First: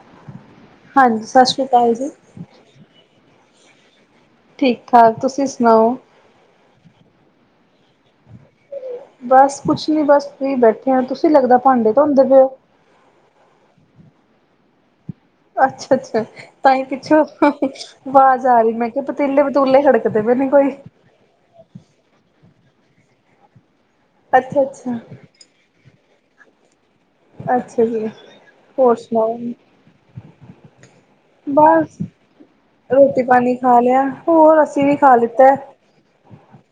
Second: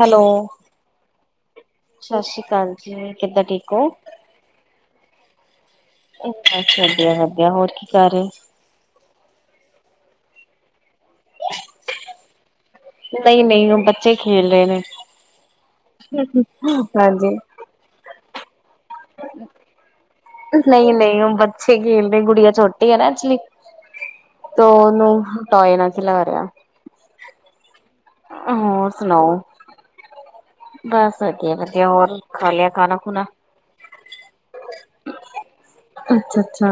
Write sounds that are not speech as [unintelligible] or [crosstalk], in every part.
Hello ਹਾਂਜੀ ਸਤਿ ਸ਼੍ਰੀ ਅਕਾਲ ਜੀ। ਸਤਿ ਸ੍ਰੀ ਅਕਾਲ ਜੀ ਕਿੱਦਾਂ ਠੀਕ ਹੋ? ਠੀਕ ਠਾਕ ਤੁਸੀਂ ਸੁਣਾਓ? ਅੱਛਾ-ਅੱਛਾ ਵਧੀਆ-ਵਧਿਆ ਹੋਰ ਕੀ ਕਰ ਰਹੇ ਸੀ? ਬਸ ਕੁਛ ਨੀ ਬਸ ਫਰੀ ਬੈਠੇ ਆ, ਤੁਸੀਂ ਲੱਗਦਾ ਭਾਂਡੇ ਧੋਂਦੇ ਪਏ ਹੋ? ਨਹੀਂ-ਨਹੀਂ ਉਹ ਬੱਚੇ ਖੇਲ ਰਹੇ ਨੇ। ਅੱਛਾ-ਅੱਛਾ। ਤਾਂਹੀ ਪਿੱਛੋਂ ਹਾਂਜੀ ਆਵਾਜ਼ ਆ ਰਹੀ ਮੈਂ ਕਿਹਾ ਪਤੀਲੇ ਵਤੂਲੇ ਖੜਕਦੇ ਪੇ ਨੀ ਕੋਈ। ਨਹੀਂ ਓ ਹੋਮਵਰਕ। ਪੱਛੇ ਖੇਲ ਦੇ ਗੁੜੀਆਂ ਛੋਟੀ ਆ ਨਾ ਐਕਚੁਲੀ 'ਤ ਅੱਛਾ ਅੱਛਾ। ਉਹਨੂੰ ਟੋਆਏ ਨਾਲ ਖਿਲਾ ਰਿਹਾ। ਅੱਛਾ ਜੀ। ਹੋਰ ਸੁਣਾਓ, ਬਸ। ਵਧੀਆ ਵਧੀਆ ਬਸ ਹੋਰ ਖਾ ਲਿਆ ਖਾਣਾ ਰੋਟੀ, ਖੁਣਾ ਪਾਣੀ ਖਾ ਲਿਆ ਹੋਰ ਅੱਸੀਂ ਵੀ ਖਾ ਲਿੱਤੈ। ਅੱਛਾ-ਅੱਛਾ।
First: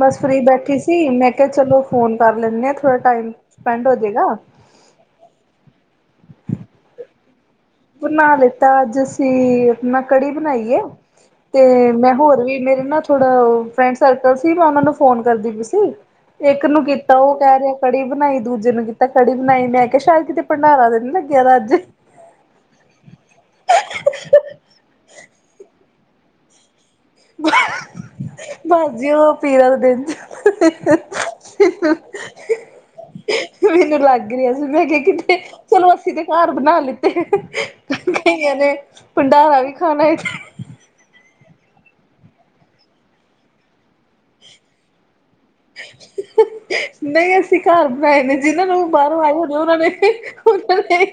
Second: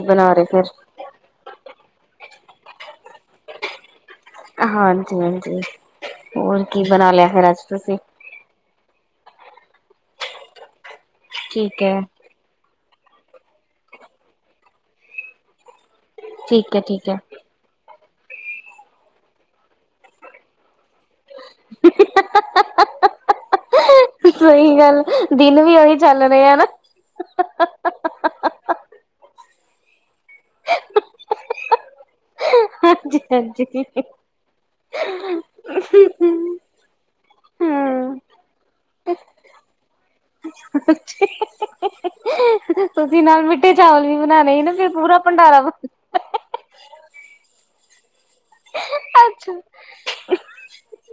ਬਸ ਫਰੀ ਬੈਠੀ ਸੀ ਮੈਂ ਕੇਆ ਚਲੋ ਫੋਨ ਕਰ ਲੈਂਨੇ ਆ ਥੋੜਾ ਟਾਈਮ ਸਪੈਂਡ ਹੋਜੇਗਾ। ਹਾਂਜੀ-ਹਾਂਜੀ, ਹੋਰ ਕੀ ਬਣਾ ਲਿਆ ਫੇਰ ਅੱਜ ਤੁਸੀਂ? ਬਣਾ ਲਿੱਤਾ ਅੱਜ ਅਸੀਂ ਮੈਂ ਕੜੀ ਬਣਾਈ ਏ ਠੀਕ 'ਤੇ ਹੈ ਮੈਂ ਹੋਰ ਵੀ ਮੇਰੇ ਨਾ ਥੋੜਾ ਓ ਫਰੈਂਡ ਸਰਕਲ ਸੀ ਮੈਂ ਉਨਾਂ ਨੂੰ ਫੋਨ ਕਰਦੀ ਪਈ ਸੀ, ਇੱਕ ਠੀਕ ਹੈ ਨੂੰ ਠੀਕ ਹੈ ਕੀਤਾ ਓ ਕੈ ਰੇਆ ਕੜੀ ਬਣਾਈ, ਦੂਜੇ ਨੂੰ ਕੀਤਾ ਕੜੀ ਬਣਾਈ ਮੈਂ ਕੇਆ ਸ਼ਾਇਦ ਕਿਤੇ ਭੰਡਾਰਾ 'ਤੇ ਨੀ ਲੱਗਿਆ ਦਾ ਅੱਜ। ਸਈ ਗੱਲ ਦਿਨ ਵੀ ਉਹੀ ਚੱਲ ਰੇ ਐ ਨਾ। [inaudible] ਬਾਸ ਜੀ ਓ ਪੀਰਾਂ ਦਾ ਦਿਨ ਹਾਂਜੀ-ਹਾਂਜੀ ਮੈਨੂੰ ਲੱਗ ਰੇਆ ਸੀ ਮੈਂ ਕੇਆ ਕਿੱਥੇ ਚਲੋ ਅਸੀਂ 'ਤੇ ਘਰ ਬਣਾ ਲਿੱ ਤੀ ਹਾਂ ਕਈਆਂ ਨੇ ਭੰਡਾਰਾ ਵੀ ਖਾਣਾ ਏ। ਅੱਛੇ। ਤੁਸੀਂ ਨਾਲ ਮਿੱਠੇ ਚਾਵਲ ਵੀ ਬਣਾਣੇ ਈ ਨਾ ਫਿਰ ਪੂਰਾ ਭੰਡਾਰਾ ਨਈ ਅਸੀਂ ਘਰ ਬਣਾਏ ਨੇ ਜਿਨਾਂ ਨੂੰ ਵੀ ਬਾਰੋਂ ਆਏ ਅੱਛਾ ਹੋਦੇ ਉਨਾਂ ਨੇ ਉਨਾਂ ਨੇ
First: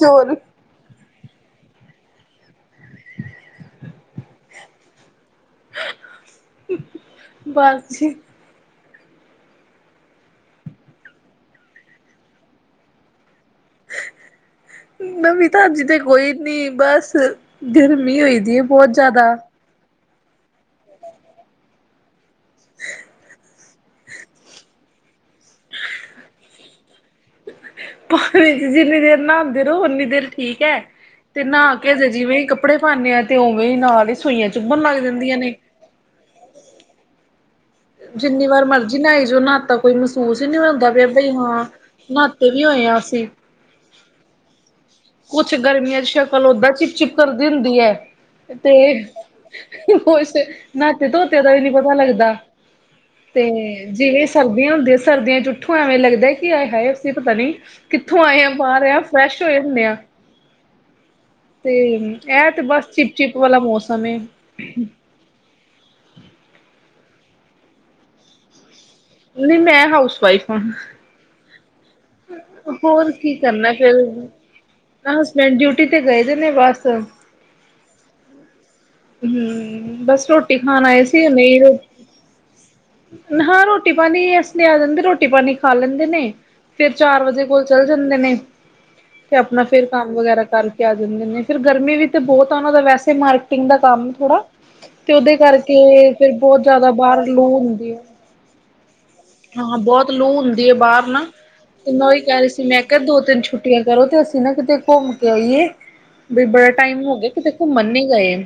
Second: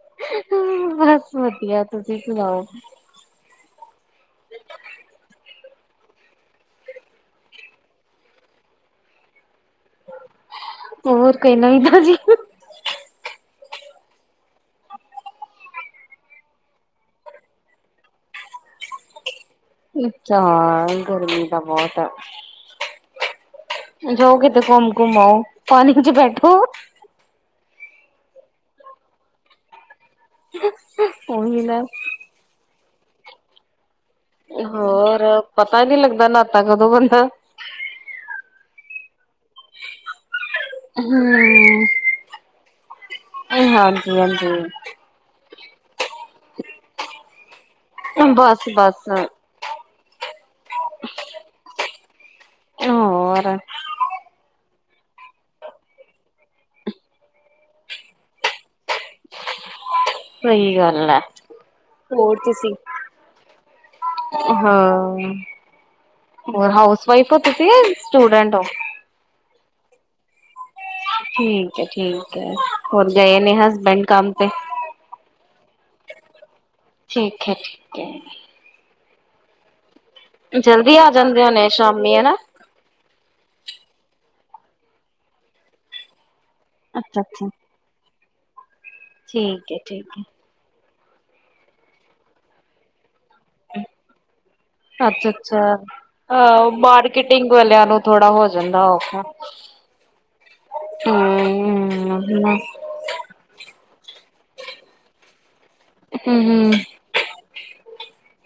ਚੋਰ ਬਸ ਵਧੀਆ ਤੁਸੀਂ ਸੁਣਾਓ? ਬਸ ਜੀ। ਹੋਰ ਕੋਈ ਨਵੀ ਤਾਜ਼ੀ। [inaudible] ਨਵੀਂ ਤਾਂਜੀ ਤੇ ਕੋਈ ਨੀ ਬਸ ਗਰਮੀ ਹੋਈ ਦੀ ਏ ਬੋ ਜਿਆਦਾ। ਚਾਰ ਗਰਮੀ ਤਾਂ ਬੋਤ ਐ। ਜਾਓ ਕਿਤੇ ਘੁੰਮ-ਘੁੰਮ ਆਓ, ਪਾਣੀ 'ਚ ਬੈਠੋ। ਪਾਣੀ 'ਚ ਜਿੰਨੀ ਦੇਰ ਨਾਂਦੇ ਰੋ ਉਨੀ ਦੇਰ ਠੀਕ ਐ 'ਤੇ ਨਾ ਕੇ ਜੇ ਜਿਵੇਂ ਈ ਕੱਪੜੇ ਪਾਨੇ ਆ 'ਤੇ ਉਵੇਂ ਈ ਨਾਲ ਈ ਸੁਈਆਂ ਚੁੱਭਣ ਲੱਗ ਜਾਂਦੀਆਂ ਨੇ। ਤਾਂ ਈ ਨੀ ਲੱਗਦਾ ਨਾਤਾ ਕਦੋਂ ਬੰਦਾ। ਜਿੰਨੀ ਵਾਰ ਮਰਜ਼ੀ ਨਾਈ ਜੋ ਨਾਤਾ ਕੋਈ ਮਹਸੂਸ ਈ ਨੀ ਹੁੰਦਾ ਪਿਆ ਬਈ ਹੂੰ ਹਾਂ, ਨਾ ਤੇ ਵੀ ਉਏ ਆ ਅਸੀਂ। ਆਈ ਹਾਂਜੀ-ਹਾਂਜੀ। ਕੁਛ ਗਰਮੀਆਂ 'ਚ ਸ਼ਕਲ ਓਦਾਂ ਚਿਪ-ਚਿਪ ਕਰਦੀ ਹੁੰਦੀ ਐ, ਤੇ ਬਸ-ਬਸ ਕੁਛ ਨਾਤੇ ਧੋਤੇ ਦਾ ਵੀ ਨੀ ਪਤਾ ਲੱਗਦਾ, ਤੇ ਹੋਰ ਜਿਵੇਂ ਸਰਦੀਆਂ ਹੁੰਦੀਆਂ ਸਰਦੀਆਂ 'ਚ ਉੱਠੋਂ ਐਵੇਂ ਲੱਗਦੈ ਕੀ ਆਏ-ਹਾਏ ਅਸੀਂ ਪਤਾ ਨੀ ਕਿੱਥੋਂ ਆਏ ਆ ਬਾਰ ਆ ਫਰੈਸ਼ ਹੋਏ ਹੁੰਨੇ ਆ। ਸਈ ਗੱਲ ਐ, ਤੇ ਹੋਰ ਇਹ ਤੇ ਤੁਸੀ। ਬਸ ਚਿਪ ਚਿਪ ਵਾਲਾ ਮੌਸਮ ਏ ਹਾਂ, ਹੋਰ ਹਾਊਸ ਵਾਈਫ ਹੋ ਤੁਸੀਂ ਯਾ ਸਟੂਡੈਂਟ ਓ? ਨਈ ਮੈਂ ਹਾਊਸ ਵਾਈਫ ਆ। ਠੀਕ ਐ, ਠੀਕ ਐ ਹੋਰ ਕੀ ਗਏ ਨੇ ਕਰਨਾ ਫਿਰ ਹਸਬੈਂਡ ਕੰਮ ਤੇ। ਹਸਬੈਂਡ ਡਿਊਟੀ 'ਤੇ ਗਏ ਦੇ ਨੇ ਬਸ। ਠੀਕ ਹੈ ਠੀਕ ਐ। ਹੂੰ ਬਸ ਰੋਟੀ ਖਾਣ ਜਲਦੀ ਆਏ ਆ ਸੀ ਜਾਂਦੇ ਹੁਣੇ ਈ ਹੋਣੇ ਰੋ ਸ਼ਾਮੀ ਹਨਾ ਹਾਂ ਰੋਟੀ ਪਾਣੀ ਐਸਲੇ ਆ ਜਾਂਦੇ, ਰੋਟੀ ਪਾਣੀ ਖਾ ਲੈਂਦੇ ਨੇ ਫੇਰ ਅੱਛਾ ਚਾਰ ਵਜੇ ਅੱਛਾ ਕੋਲ ਚੱਲ ਜਾਂਦੇ ਨੇ, ਫੇਰ ਆਪਣਾ ਠੀਕ ਹੈ ਫੇਰ ਕੰਮ ਠੀਕ ਹੈ ਵਗੈਰਾ ਕਰ ਕੇ ਆ ਜਾਂਦੇ ਨੇ ਫਿਰ ਗਰਮੀ ਵੀ 'ਤੇ ਬੋਤ ਆ ਉਨਾਂ ਦਾ ਵੈਸੇ ਮਾਰਕੀਟਿੰਗ ਦਾ ਕੰਮ ਥੋੜਾ ਤੇ ਅੱਛਾ ਉਹਦੇ ਅੱਛਾ ਕਰਕੇ ਫੇਰ ਬਹੁਤ ਆਹੋ ਜ਼ਿਆਦਾ ਬਾਹਰ ਲੂ ਮਾਰਕੀਟਿੰਗ ਵਾਲਿਆਂ ਹੁੰਦੀ ਨੂੰ ਹੈ। ਥੋੜਾ ਹੋ ਜਾਂਦਾ ਔਖਾ ਹਾਂ ਬਹੁਤ ਲੂ ਹੁੰਦੀ ਹੈ ਬਾਹਰ ਨਾ ਤੇ ਮੈਂ ਓਹੀ ਹਮ ਕਹ ਰਹੀ ਸੀ ਹਮ ਮੈਂ ਦੋ-ਤਿੰਨ ਛੁੱਟੀਆਂ ਕਰੋ ਤੇ ਅਸੀਂ ਨਾ ਕਿਤੇ ਘੁੰਮ ਕੇ ਆਈਏ ਬਈ ਬੜਾ ਹਮ ਟਾਈਮ ਹੋ ਗਿਆ ਕਿਥੇ ਘੁਮੰਨ ਨੀ ਗਏ।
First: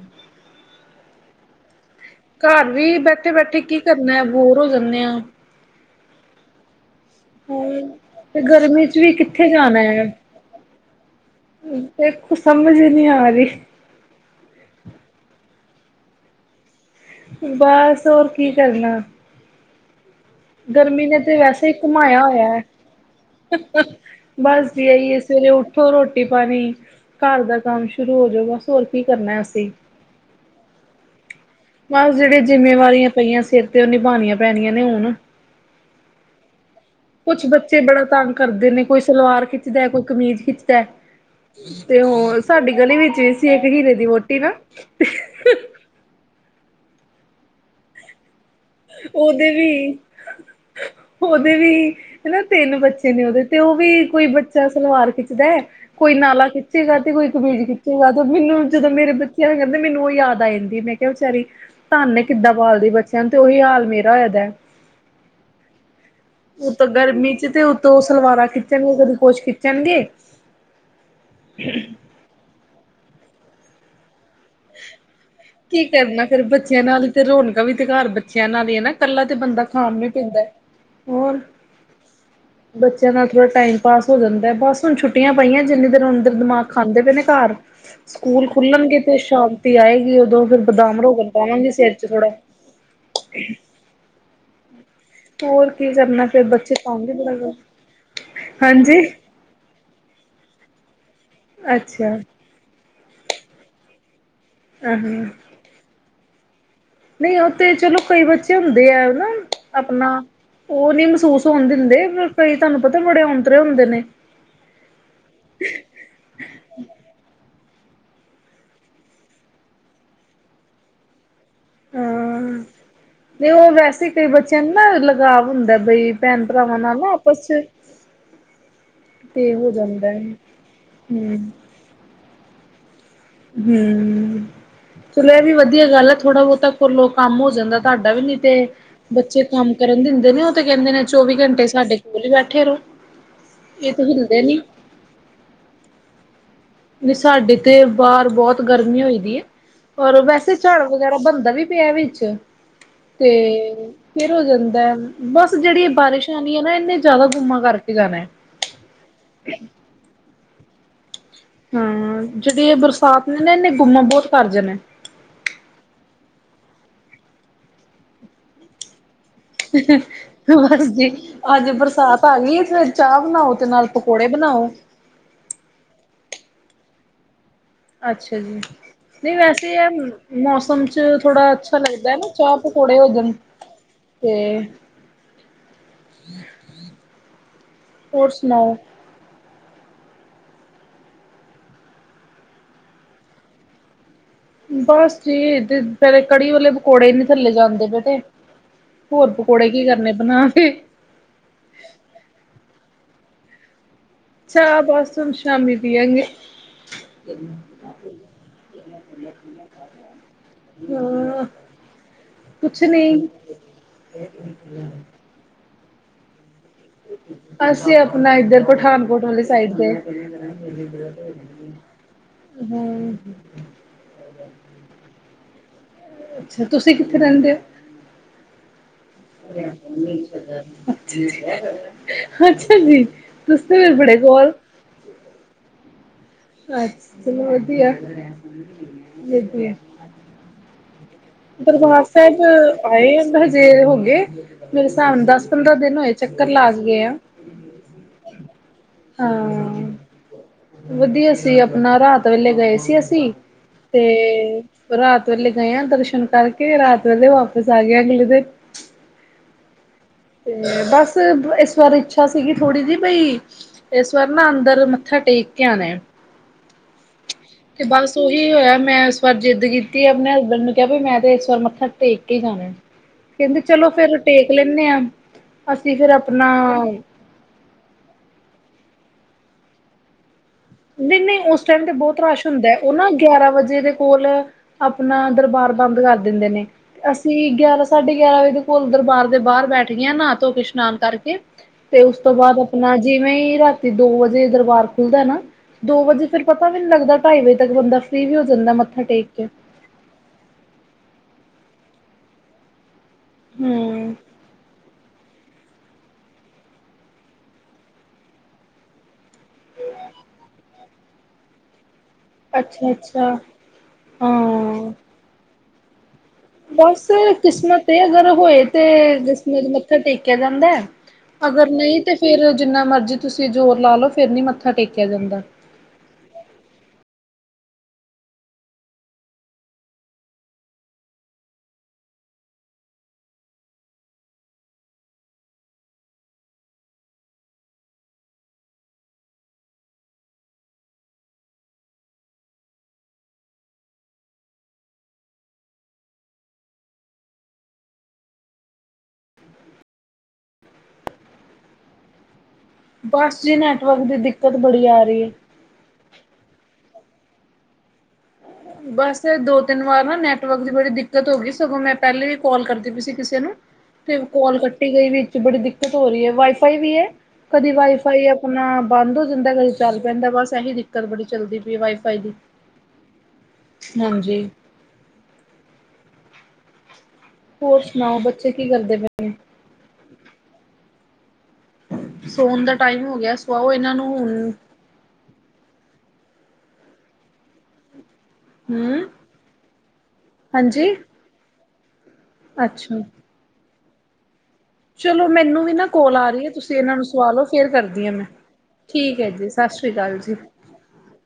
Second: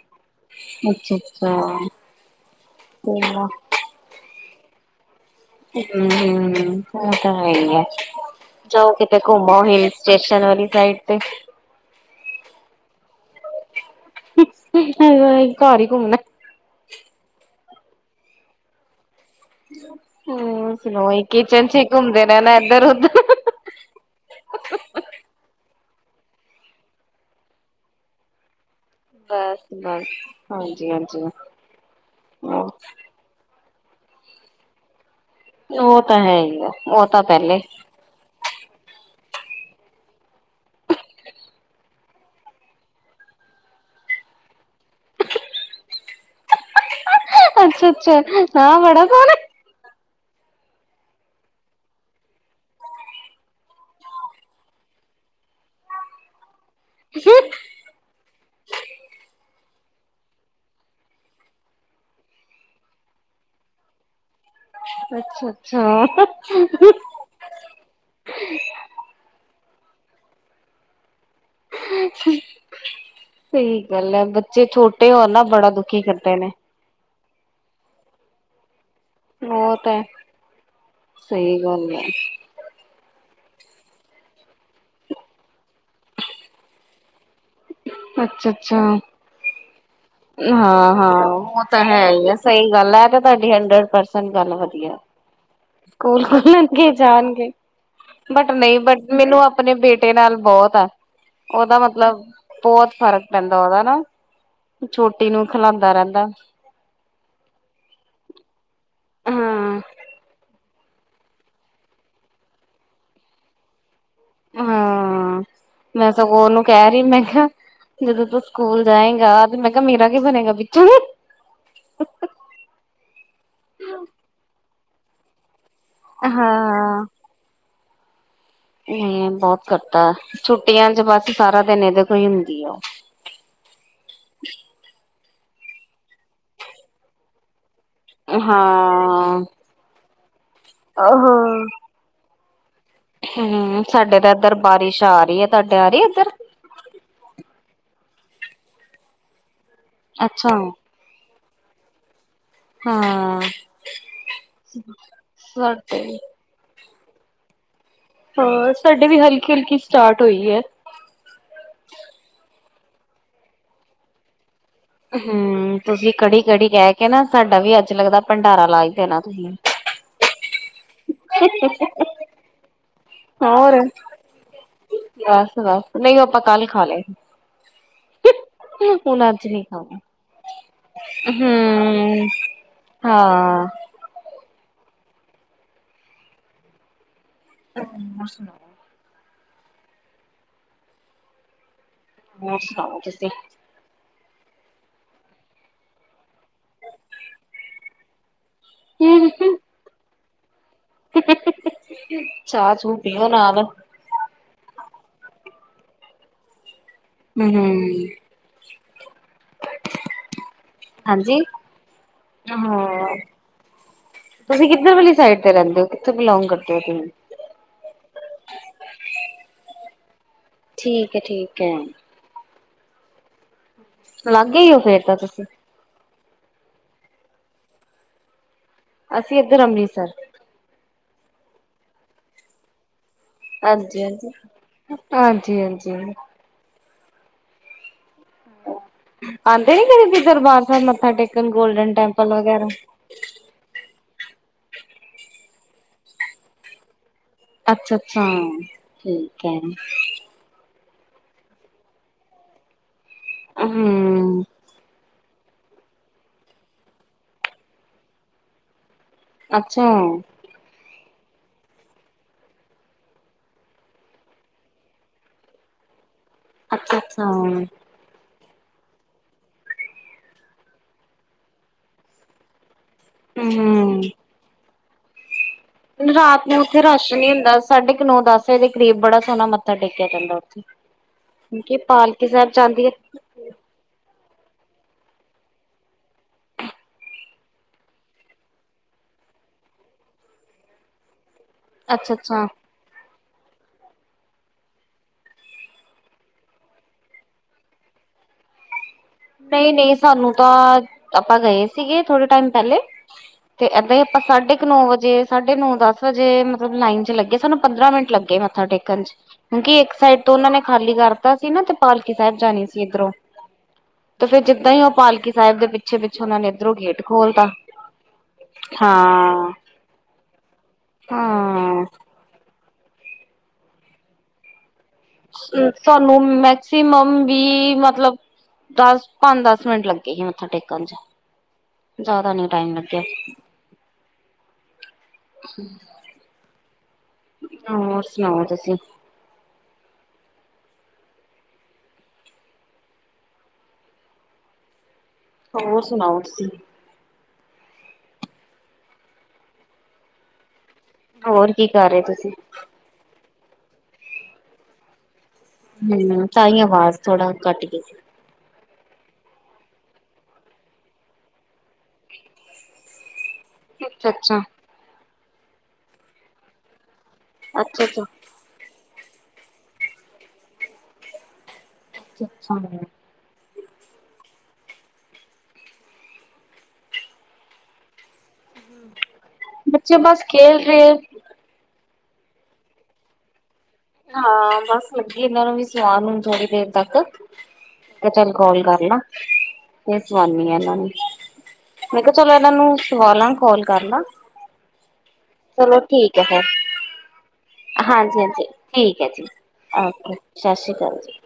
ਅੱਛਾ ਅੱਛਾ। ਘਰ ਵੀ ਬੈਠੇ ਹਮ ਬੈਠੇ ਕੀ ਕਰਨਾ ਬੋਰ ਹੋ ਜਾਂਣੇ ਆਂ। ਹਮ ਹਮ ਇਹ ਤਾ ਹੈ ਹੀ ਐ ਹਮ ਤੇ ਗਰਮੀ ਜਾਓ ਚ ਵੀ ਕਿਤੇ ਕਿੱਥੇ ਘੁੰਮ ਆਓ ਜਾਣਾ ਹਿਲ ਹੈ ਸਟੇਸ਼ਨ ਵਾਲੀ ਸਾਈਡ ਤੇ। ਦੇਖੋ ਸਮਝ ਹੀ ਨਹੀਂ ਆਰੀ। ਘਰ ਹੀ ਘੁਮਣਾ। ਬਸ ਹੋਰ ਕੀ ਕਰਨਾ। ਹੋਰ ਗਰਮੀ ਨੇ ਸੁਣਾਓ ਤੇ ਕਿਚਨ ਵੈਸੇ ਚ ਹੀ ਘੁਮਾਇਆ ਘੁੰਮਦੇ ਹੋਇਆ ਰਹਨਾ ਹੈ। ਇੱਧਰ ਉਧਰ। [unintelligible] ਬਸ ਜੀ ਐਈਏ ਸਵੇਰੇ ਉਠੋ ਰੋਟੀ ਪਾਣੀ ਘਰ ਦਾ ਕੰਮ ਸ਼ੁਰੂ ਹੋ ਜੋ ਬਸ। ਹੋਰ ਕੀ ਕਰਨਾ ਅਸੀਂ। ਹਾਂ ਹਾਂਜੀ ਹਾਂਜੀ। ਨਾਲ ਜਿਹੜੀਆਂ ਜਿੰਮੇਵਾਰੀਆਂ ਪਈਆਂ ਸਿਰ ਤੇ ਉਹ ਨਿਭਉਣੀਆਂ ਪੈਣੀਆਂ ਨੇ ਹੁਣ। ਉਹ ਤਾਂ ਹੈ ਹਿਏ। ਕੁਛ ਬੱਚੇ ਬੜਾ ਤੰਗ ਕਰਦੇ ਨੇ ਕੋਈ ਸਲਵਾਰ ਖਿੱਚਦਾ ਕੋਈ ਕਮੀਜ਼ ਖਿੱਚਦਾ। ਤੇ ਹੋਰ ਸਾਡੀ ਗਲੀ ਵਿੱਚ ਵੀ ਸੀ ਇੱਕ ਹੀਰੇ ਦੀ ਵੋਹਟੀ ਨਾ। ਅੱਛਾ ਅੱਛਾ। ਨਾ ਬੜਾ ਸੋਹਣਾ ਉਹਦੇ ਵੀ ਉਹਦੇ ਵੀ ਹਨਾ ਤਿੰਨ ਬੱਚੇ ਨੇ ਉਹਦੇ ਤੇ ਉਹ ਵੀ ਕੋਈ ਬੱਚਾ ਸਲਵਾਰ ਖਿੱਚਦਾ ਹੈ ਕੋਈ ਨਾਲਾ ਖਿੱਚੇਗਾ ਤੇ ਕੋਈ ਕਮੀਜ਼ ਖਿੱਚ ਚੇ ਗਾ ਮੈਨੂੰ ਜਦੋਂ ਮੇਰੇ ਬੱਚਿਆਂ ਐਵੇ ਕਰਦੇ ਮੈਨੂੰ ਉਹ ਯਾਦ ਆ ਜਾਂਦੀ ਮੈਂ ਕਿਹਾ ਵੇਚਾਰੀ ਧੰਨ ਏ ਕਿੱਦਾਂ ਪਾਲਦੀ ਬੱਚਿਆਂ ਨੂੰ ਤੇ ਉਹੀ ਹਾਲ ਮੇਰਾ ਹੋਯਾਦਾ। ਅੱਛਾ ਅੱਛਾ [unintelligible] ਗਰਮੀ ਚ ਤੇ ਤੋਂ ਸਲਵਾਰਾਂ ਖਿੱਚਣਗੇ ਕਦੇ ਕੁਛ ਖਿੱਚਣਗੇ ਸਹੀ ਗੱਲ ਏ ਬ ਕੀ ਕਰਨਾ ਫੇਰ ਨੇ ਬੱਚਿਆਂ ਨਾਲ ਹੀ ਤੇ ਰੌਣਕਾ ਵੀ ਤੇ ਘਰ ਬੱਚਿਆਂ ਨਾਲ ਹਿਏਨਾ। ਕੱਲਾ ਤੇ ਬੰਦਾ ਉਹ ਖਾਣ ਤਾਂ ਨੁੰ ਹੀ ਪੈਂਦਾ। ਹੋਰ ਸਹੀ ਗੱਲ ਹੈ। ਬੱਚਿਆਂ ਨਾਲ ਥੋੜ੍ਹਾ ਟਾਈਮ ਪਾਸ ਹੋ ਜਾਂਦਾ ਬਸ ਹੁਣ ਛੁੱਟੀਆਂ ਪਈਆਂ ਜਿੰਨੀ ਦੇਰ ਓਹਨੀ ਦੇਰ ਦਿਮਾਗ ਖਾਂਦੇ ਪਏ ਨੇ ਘਰ। ਸਕੂਲ ਅੱਛਾ ਅੱਛਾ ਖੁੱਲਣਗੇ ਤੇ ਸ਼ਾਂਤੀ ਆਏਗੀ ਉਦੋਂ ਫੇਰ ਹਾਂ ਬਦਾਮ ਹਾਂ ਰੋਗਣ ਉਹ ਪਾਵਾਂਗੀ ਤਾਂ ਸਿਰ ਚ ਹੈ ਹੀ ਥੋੜਾ। ਆ ਸਹੀ ਗੱਲ ਹੈ ਤੇ ਤੁਹਾਡੀ ਹੰਡਰਡ ਪਰਸੈਂਟ ਗੱਲ ਵਧੀਆ। ਹੋਰ ਕੀ ਸਕੂਲ ਕਰਨਾ ਫਿਰ ਬੱਚੇ ਖੁਲਣਗੇ ਤੰਗ ਹੀ ਬੜਾ ਜਾਣਗੇ ਕਰਦੇ ਬਟ ਨਹੀਂ ਹਾਂਜੀ ਬਟ ਮੈਨੂੰ ਆਪ ਅਪਣੇ ਬੇਟੇ ਨਾਲ ਬਹੁਤ ਆ ਉਹਦਾ ਅੱਛਾ ਮਤਲਬ ਹਾਂ ਬਹੁਤ ਫ਼ਰਕ ਪੈਂਦਾ ਉਹਦਾ ਨਾ ਹਾਂ ਛੋਟੀ ਨੂੰ ਖਿਲਾਂਦਾ ਰਹਿੰਦਾ। ਨਹੀਂ ਉਹ ਤੇ ਚਲੋ ਕਈ ਬੱਚੇ ਹੁੰਦੇ ਆ ਹਨਾ ਹਾਂ ਆਪਣਾ ਉਹ ਨਹੀਂ ਮਹਿਸੂਸ ਹੋਣ ਦਿੰਦੇ ਕਈ ਤੁਹਾਨੂੰ ਪਤਾ [unintelligible] ਉਂਤਰੇ ਹੁੰਦੇ ਨੇ। ਹਾਂ ਮੈਂ ਸਗੋਂ ਉਹਨੂੰ ਕਹਿ ਰਹੀ ਮੈਂ ਕਿਹਾ ਜਦੋਂ ਤੂੰ ਸਕੂਲ ਜਾਏਗਾ ਤੇ ਮੈਂ ਕਿਹਾ ਮੇਰਾ ਕੀ ਬਣੇਗਾ ਪਿੱਛੋਂ। ਹਾਂ ਨਈ ਓ ਵੈਸੇ ਕਈ ਬੱਚਿਆਂ ਨੂੰ ਨਾ ਲਗਾਵ ਹੁੰਦਾ ਬਈ ਭੈਣ-ਭਰਾਵਾਂ ਨਾਲ ਹਾਂ ਨਾ ਆਪਸ 'ਚ ਹੂੰ ਤੇ ਬੋਤ ਹੋ ਕਰਤਾ ਜਾਂਦਾ ਹੈ ਛੁੱਟੀਆਂ 'ਚ ਬਸ ਹੂੰ, ਸਾਰਾ ਦਿਨ ਇਦੇ ਕੋਲ ਹੀ ਹੁੰਦੀ ਆ। ਹੂੰ ਚਲੋ ਐ ਵੀ ਵਧੀਆ ਗੱਲ ਐ ਥੋੜਾ ਬੋਤਾ ਕੋਲੋ ਕੰਮ ਹੋ ਜਾਂਦਾ। ਤਾਡਾ ਵੀ ਨੀ ਤੇ ਹਾਂ ਬੱਚੇ ਕੰਮ ਕਰਨ ਦਿੰਦੇ ਨੇ ਓ ਤੇ ਕੈਂਦੇ ਨੇ ਉਹ ਚੌਵੀ ਘੰਟੇ ਸਾਡੇ ਕੋਲ ਈ ਬੈਠੇ ਰੋ। ਹੂੰ ਸਾਡੇ ਤਾਂ ਇੱਧਰ ਬਾਰਿਸ਼ ਆ ਰਈ ਏ ਤੁਹਾਡੇ ਆ ਰਈ ਇੱਧਰ ਨਈ ਸਾਡੇ ਤੇ ਬਾਰ ਬੋਤ ਗਰਮੀ ਹੋਈ ਦੀ ਏ ਔਰ ਵੈਸੇ ਅੱਛਾ ਝੜ ੜ ਵਗੈਰਾ ਬਣਦਾ ਵੀ ਪਿਆ ਵਿੱਚ ਤੇ ਹਾਂ ਫਿਰ ਹੋ ਜਾਂਦਾ ਬਸ ਜੇੜੀ ਸਾਡੇ ਬਾਰਿਸ਼ਾਂ ਮੀਂਹ ਆਣਾ ਇੰਨੇ ਜਾਦਾ ਗੁੰਮਾ ਕਰਕੇ ਜਾਣਾ। ਹਾਂ ਸਾਡੇ ਵੀ ਹਲਕੀ-ਹਲਕੀ ਸਟਾਰਟ ਹੋਈਏ। ਹੂੰ ਜੇੜੀ ਏ ਬਰਸਾਤ ਨੇ ਨਾ ਇਨੇ ਗੁੰਮਾਂ ਬੋਤ ਕਰ ਜਾਣਾ। ਹੂੰ ਤੁਸੀ ਕੜੀ-ਕੜੀ ਕੈ ਕੇ ਨਾ ਸਾਡਾ ਵੀ ਅੱਜ ਲੱਗਦਾ ਭੰਡਾਰਾ ਲਾ ਈ ਦੇਣਾ ਤੁਸੀ [inaudible] ਬਸ ਜੀ ਅੱਜ ਬਰਸਾਤ ਆ ਗਈ ਫਿਰ ਚਾਹ ਬਣਾਓ ਤੇ ਹੋਰ ਨਾਲ ਪਕੌੜੇ ਬਣਾਓ। ਬਸ-ਬਸ ਨਈ ਓ ਆਪਾਂ ਕੱਲ ਖਾ ਲਏ। ਅੱਛਾ ਜੀ। ਸੀ, ਹੁਣ ਨਈ ਅੱਜ ਨੀ ਵੈਸੇ ਐ ਖਾਣਾ। ਮੌਸਮ 'ਚ ਥੋੜ੍ਹਾ ਅੱਛਾ ਲੱਗਦਾ ਹੈ ਹੂੰ ਨਾ ਚਾਹ ਪਕੋੜੇ ਹੋ ਜਾਣ। ਹਾਂ ਤੇ ਹੋਰ ਸੁਣਾਉ। ਹੋਰ ਸੁਣਾਓ ਤੁਸੀ ਬਸ ਜੀ ਤ ਤੇਰੇ ਕੜੀ ਵਾਲੇ ਪਕੌੜੇ ਨਈ ਥੱਲੇ ਜਾਂਦੇ ਪੇ ਤੇ ਹੋਰ ਪਕੌੜੇ ਕੀ ਕਰਨੇ ਬਣਾ ਕੇ। ਚਾਹ ਚੂ ਪੀਓ ਨਾਲ ਚਾਹ ਬਸ ਹੁਣ ਸ਼ਾਮੀ ਪੀਆਂ ਗੇ। ਹੂੰ ਹਾਂਜੀ ਹਾਂ ਕੁਛ ਨੀ ਹਾਂ। ਤੁਸੀ ਕਿੱਧਰ ਵਾਲੀ ਸਾਈਡ ਤੇ ਰੈਂਦੇ ਹੋ ਕਿੱਥੋਂ ਬਿਲੋਂਗ ਕਰਦੇ ਹੋ ਤੁਸੀ ਅਸੀ ਆਪਣਾ ਇੱਧਰ ਪਠਾਨਕੋਟ ਵਾਲੀ ਸਾਈਡ ਤੇ ਠੀਕ ਐ ਠੀਕ ਐ। ਹੂੰ ਲੱਗੇ ਈ ਓ ਫਿਰ ਤਾ ਤੁਸੀ ਅੱਛਾ ਤੁਸੀ ਕਿੱਥੇ ਰੈਂਦੇ ਓ। ਅਸੀਂ ਇੱਧਰ ਅੰਮ੍ਰਿਤਸਰ ਅੱਛਾ ਜੀ। ਤੁਸੀਂ ਤੇ ਫਿਰ ਬੜੇ ਕੋਲ ਹਾਂਜੀ-ਹਾਂਜੀ-ਹਾਂਜੀ-ਹਾਂਜੀ। ਅੱਛਾ ਚਲੋ ਵਧੀਆ ਆਂਦੇ ਵਧੀਆ। ਨੀ ਕਦੇ ਵੀ ਦਰਬਾਰ ਸਾਹਿਬ ਮੱਥਾ ਟੇਕ ਦਰਬਾਰ ਸਾਹਿਬ ਆਏ ਆਂ ਸ ਫਿਰ ਹੋ ਗਏ ਮੇਰੇ ਹਿਸਾਬ ਨਾਲ ਦਸ ਪੰਦਰਾਂ ਦਿਨ ਹੋਏ ਚੱਕਰ ਲਾ ਕੇ ਗਏ ਆਂ। ਅੱਛਾ-ਅੱਛਾ ਠੀਕ ਐ। ਹਾਂ। ਵਧੀਆ ਸੀ ਆਪਣਾ ਰਾਤ ਵੇਲੇ ਗਏ ਸੀ ਅਸੀ ਹੂੰ ਤੇ ਰਾਤ ਵੇਲੇ ਗਏ ਆਂ ਦਰਸ਼ਨ ਕਰਕੇ ਰਾਤ ਵੇਲੇ ਵਾਪਿਸ ਆ ਗਏ ਆਂ ਅਗਲੇ ਦਿਨ ਅੱਛਾ ਤੇ ਬਸ ਇਸ ਵਾਰ ਇੱਛਾ ਸੀਗੀ ਥੋੜ੍ਹੀ ਜਿਹੀ ਬਈ ਤੇ ਏਸ ਵਾਰ ਨਾ ਅੰਦਰ ਮੱਥਾ ਟੇਕ ਕੇ ਆਂ ਨ ਅੱਛਾ - ਅੱਛਾ ਤੇ ਬਸ ਉਹੀ ਹੋਇਆ ਮੈਂ ਇਸ ਵਾਰ ਜਿੱਦ ਕੀਤੀ ਆਪਣੇ ਹਸਬੈਂਡ ਨੂੰ ਕਿਹਾ ਵੀ ਮੈਂ ਤੇ ਇਸ ਵਾਰ ਮੱਥਾ ਟੇਕ ਕੇ ਹੀ ਜਾਣਾ ਕਹਿੰਦੇ ਚਲੋ ਹਮ ਫੇਰ ਟੇਕ ਲੈਂ ਨੇ ਆਂ ਰਾਤ ਨੂੰ ਉੱਥੇ ਰਸ਼ ਨਹੀਂ ਹੁੰਦਾ ਸਾਢੇ ਕੁ ਨੌ ਦਸ ਵਜੇ ਦੇ ਕਰੀਬ ਬੜਾ ਸੋਹਣਾ ਮੱਥਾ ਟੇਕਿਆ ਜਾਂਦਾ ਉੱਥੇ ਨਹੀਂ - ਨਹੀਂ ਉਸ ਕਿ ਟਾਈਮ ਤੇ ਬਹੁਤ ਪਾਲਕੀ ਰਸ਼ ਸਾਹਿਬ ਹੁੰਦਾ ਜਾਂਦੀ ਹੈ ਉਹ ਨਾ ਗਿਆਰਾਂ ਵਜੇ ਦੇ ਕੋਲ ਆਪਣਾ ਦਰਬਾਰ ਬੰਦ ਕਰ ਦਿੰਦੇ ਨੇ ਅਸੀਂ ਗਿਆਰਾਂ ਸਾਢੇ ਗਿਆਰਾਂ ਵਜੇ ਦੇ ਕੋਲ ਦਰਬਾਰ ਦੇ ਬਾਹਰ ਬੈਠ ਗਏ ਨਾਹਾ ਧੋ ਕੇ ਇਸ਼ਨਾਨ ਕਰਕੇ ਤੇ ਅੱਛਾ ਉਸ ਤੋਂ ਅੱਛਾ ਬਾਅਦ ਆਪਣਾ ਜਿਵੇਂ ਰਾਤੀ ਦੋ ਵਜੇ ਦਰਬਾਰ ਖੁੱਲਦਾ ਨਾ ਦੋ ਵਜੇ ਫੇਰ ਪਤਾ ਵੀ ਨੀ ਲੱਗਦਾ ਢਾਈ ਵਜੇ ਤੱਕ ਬੰਦਾ ਫਰੀ ਵੀ ਹੋ ਜਾਂਦਾ ਮੱਥਾ ਟੇ ਨਹੀਂ - ਨਹੀਂ ਸਾਨੂੰ ਤਾਂ ਆਪਾਂ ਗਏ ਸੀਗੇ ਥੋੜੇ ਟਾਈਮ ਪਹਿਲੇ ਤੇ ਇੱਦਾਂ ਹੀ ਹੂੰ। ਆਪਾਂ ਸਾਢੇ ਕੁ ਨੌ ਵਜੇ ਸਾ ਨੋ ਦਸ ਵਜੇ ਮਤਲਬ ਲਾਈਨ ਚ ਲੱਗੇ ਸਾਨੂੰ ਪੰਦਰਾਂ ਮਿੰਟ ਲੱਗੇ ਮੱਥਾ ਟੇਕਣ ਚ ਕਿਉਂਕਿ ਇੱਕ ਸਾਈਡ ਤੋਂ ਉਹਨਾ ਨੇ ਖਾਲੀ ਕਰਤਾ ਸੀ ਨਾ ਤੇ ਪਾਲਕੀ ਸਾਹਿਬ ਜਾਣੀ ਸੀ ਅੱਛਾ ਇਧਰੋਂ ਅੱਛਾ ਤੇ ਫੇਰ ਜਿੱਦਾਂ ਹੀ ਉਹ ਹਾਂ ਪਾਲਕੀ ਸਾਹਿਬ ਦੇ ਪਿੱਛੇ - ਪਿੱਛੇ ਉਹਨਾਂ ਨੇ ਇੱਧਰੋਂ ਗੇਟ ਬਸ ਖੋਲਤਾ ਕਿਸਮਤ ਤੇ ਅਗਰ ਹੋਏ ਤੇ ਹਾਂ ਜਮੇਤ [unintelligible] ਮੱਥਾ ਟੇਕਿਆ ਜਾਂਦਾ ਹੈ ਅਗਰ ਹਾਂ ਨਹੀਂ ਤੇ ਫੇਰ ਜਿਨਾ ਮਰਜ਼ੀ ਤੁਸੀਂ ਜ਼ੋਰ ਲਾ ਲਓ ਫੇਰ ਨੀ ਮੱਥਾ ਟੇਕਿਆ ਜਾਂਦਾ। ਸਾਨੂੰ ਮੈਕਸੀਮਮ ਵੀ ਮਤਲਬ ਦਸ ਪੰਜ ਦਸ ਮਿੰਟ ਲੱਗੇ ਮੱਥਾ ਟੇਕਣ ਚ। ਜਾਦਾ ਨੀ ਟਾਈਮ ਲੱਗੇਆ। ਹੋਰ ਸੁਣਾਓ ਤੁਸੀਂ। ਹੋਰ ਸੁਣਾਓ ਤੁਸੀਂ। ਹੋਰ ਕੀ ਕਰ ਰੇ ਤੁਸੀਂ। ਬਸ ਜੀ ਨੈਟਵਰਕ ਦੀ ਦਿੱਕਤ ਬੜੀ ਆ ਰੀ ਏ। ਹੁ ਤਾਂਈ ਆਵਾਜ਼ ਥੋੜਾ ਘਟ ਗੀ ਸੀ। ਬਸ ਦੋ ਤਿੰਨ ਵਾਰ ਨਾ ਨੈਟਵਰਕ ਦੀ ਬੜੀ ਦਿੱਕਤ ਹੋ ਗਈ ਸਗੋਂ ਮੈਂ ਪੇਲੇ ਵੀ ਕਾਲ ਕਰਦੀ ਪਈ ਸੀ ਕਿਸੇ ਨੂੰ। ਅੱਛਾ ਤੇ ਅੱਛਾ ਕਾਲ ਕੱਟੀ ਗਈ ਵਿਚ ਬੜੀ ਦਿੱਕਤ ਹੋ ਰੀ ਏ ਵਾਈਫਾਈ ਵੀ ਏ ਕਦੀ ਅੱਛਾ ਵਾਈਫਾਈ ਅਪਣਾ ਬੰਦ ਹੋ ਜਾਂਦੇ ਕਦੀ ਚਾਲ ਪੈਂਦੇ ਬਾਸ ਐਹੀ ਦਿੱਕਤ ਬੜੀ ਚੱਲਦੀ ਪਈ ਵਾਈਫ ਅਛਾੱ। ਹਾਂਜੀ। ਹੋਰ ਸੁਣਾਓ ਬੱਚੇ ਕੀ ਕਰਦੇ ਪੇ। ਬੱਚੇ ਬਾਸ ਖੇਲ ਰੇ। ਸੋਣ ਦਾ ਟਾਈਮ ਹੋ ਗਏ ਸਆਓ ਏਨਾਂ ਹਾਂ ਬਾਸ ਲੱਗੀ ਏਨਾਂ ਨੂੰ ਵੀ ਸਵਾਨ ਹੁਣ ਥੋੜੀ ਦੇਰ ਤੱਕ। ਮੈਂ ਚੱਲ ਕਾਲ ਕਰ ਲਾ ਹੂੰ। ਫੇਰ ਸਵਾਨੀ ਆ ਏਨਾਂ ਨੂੰ। ਹਾਂਜੀ ਮੈਂ ਕਿਹਾ ਚਲੋ ਏਨਾਂ ਨੂੰ ਅੱਛਾ। ਸਵਾਲਾਂ ਕਾਲ ਕਰ ਲਾ। ਚਲੋ ਮੈਨੂੰ ਵੀ ਨਾ ਕੋਲ ਆ ਰੀ ਏ ਤੁਸੀਂ ਏਨਾਂ ਨੂੰ ਸਵਾਲੋ ਫੇਰ ਕਰਦੀ ਆ ਹਾਂਜੀ ਮੈਂ। ਹਾਂਜੀ ਠੀਕ ਏ ਜੀ ਹੈ ਸਤਿ ਸ਼੍ਰੀ ਓਕੇ ਅਕਾਲ ਜੀ। ਸ਼ਸੀ ਕਾਲ ਜੀ।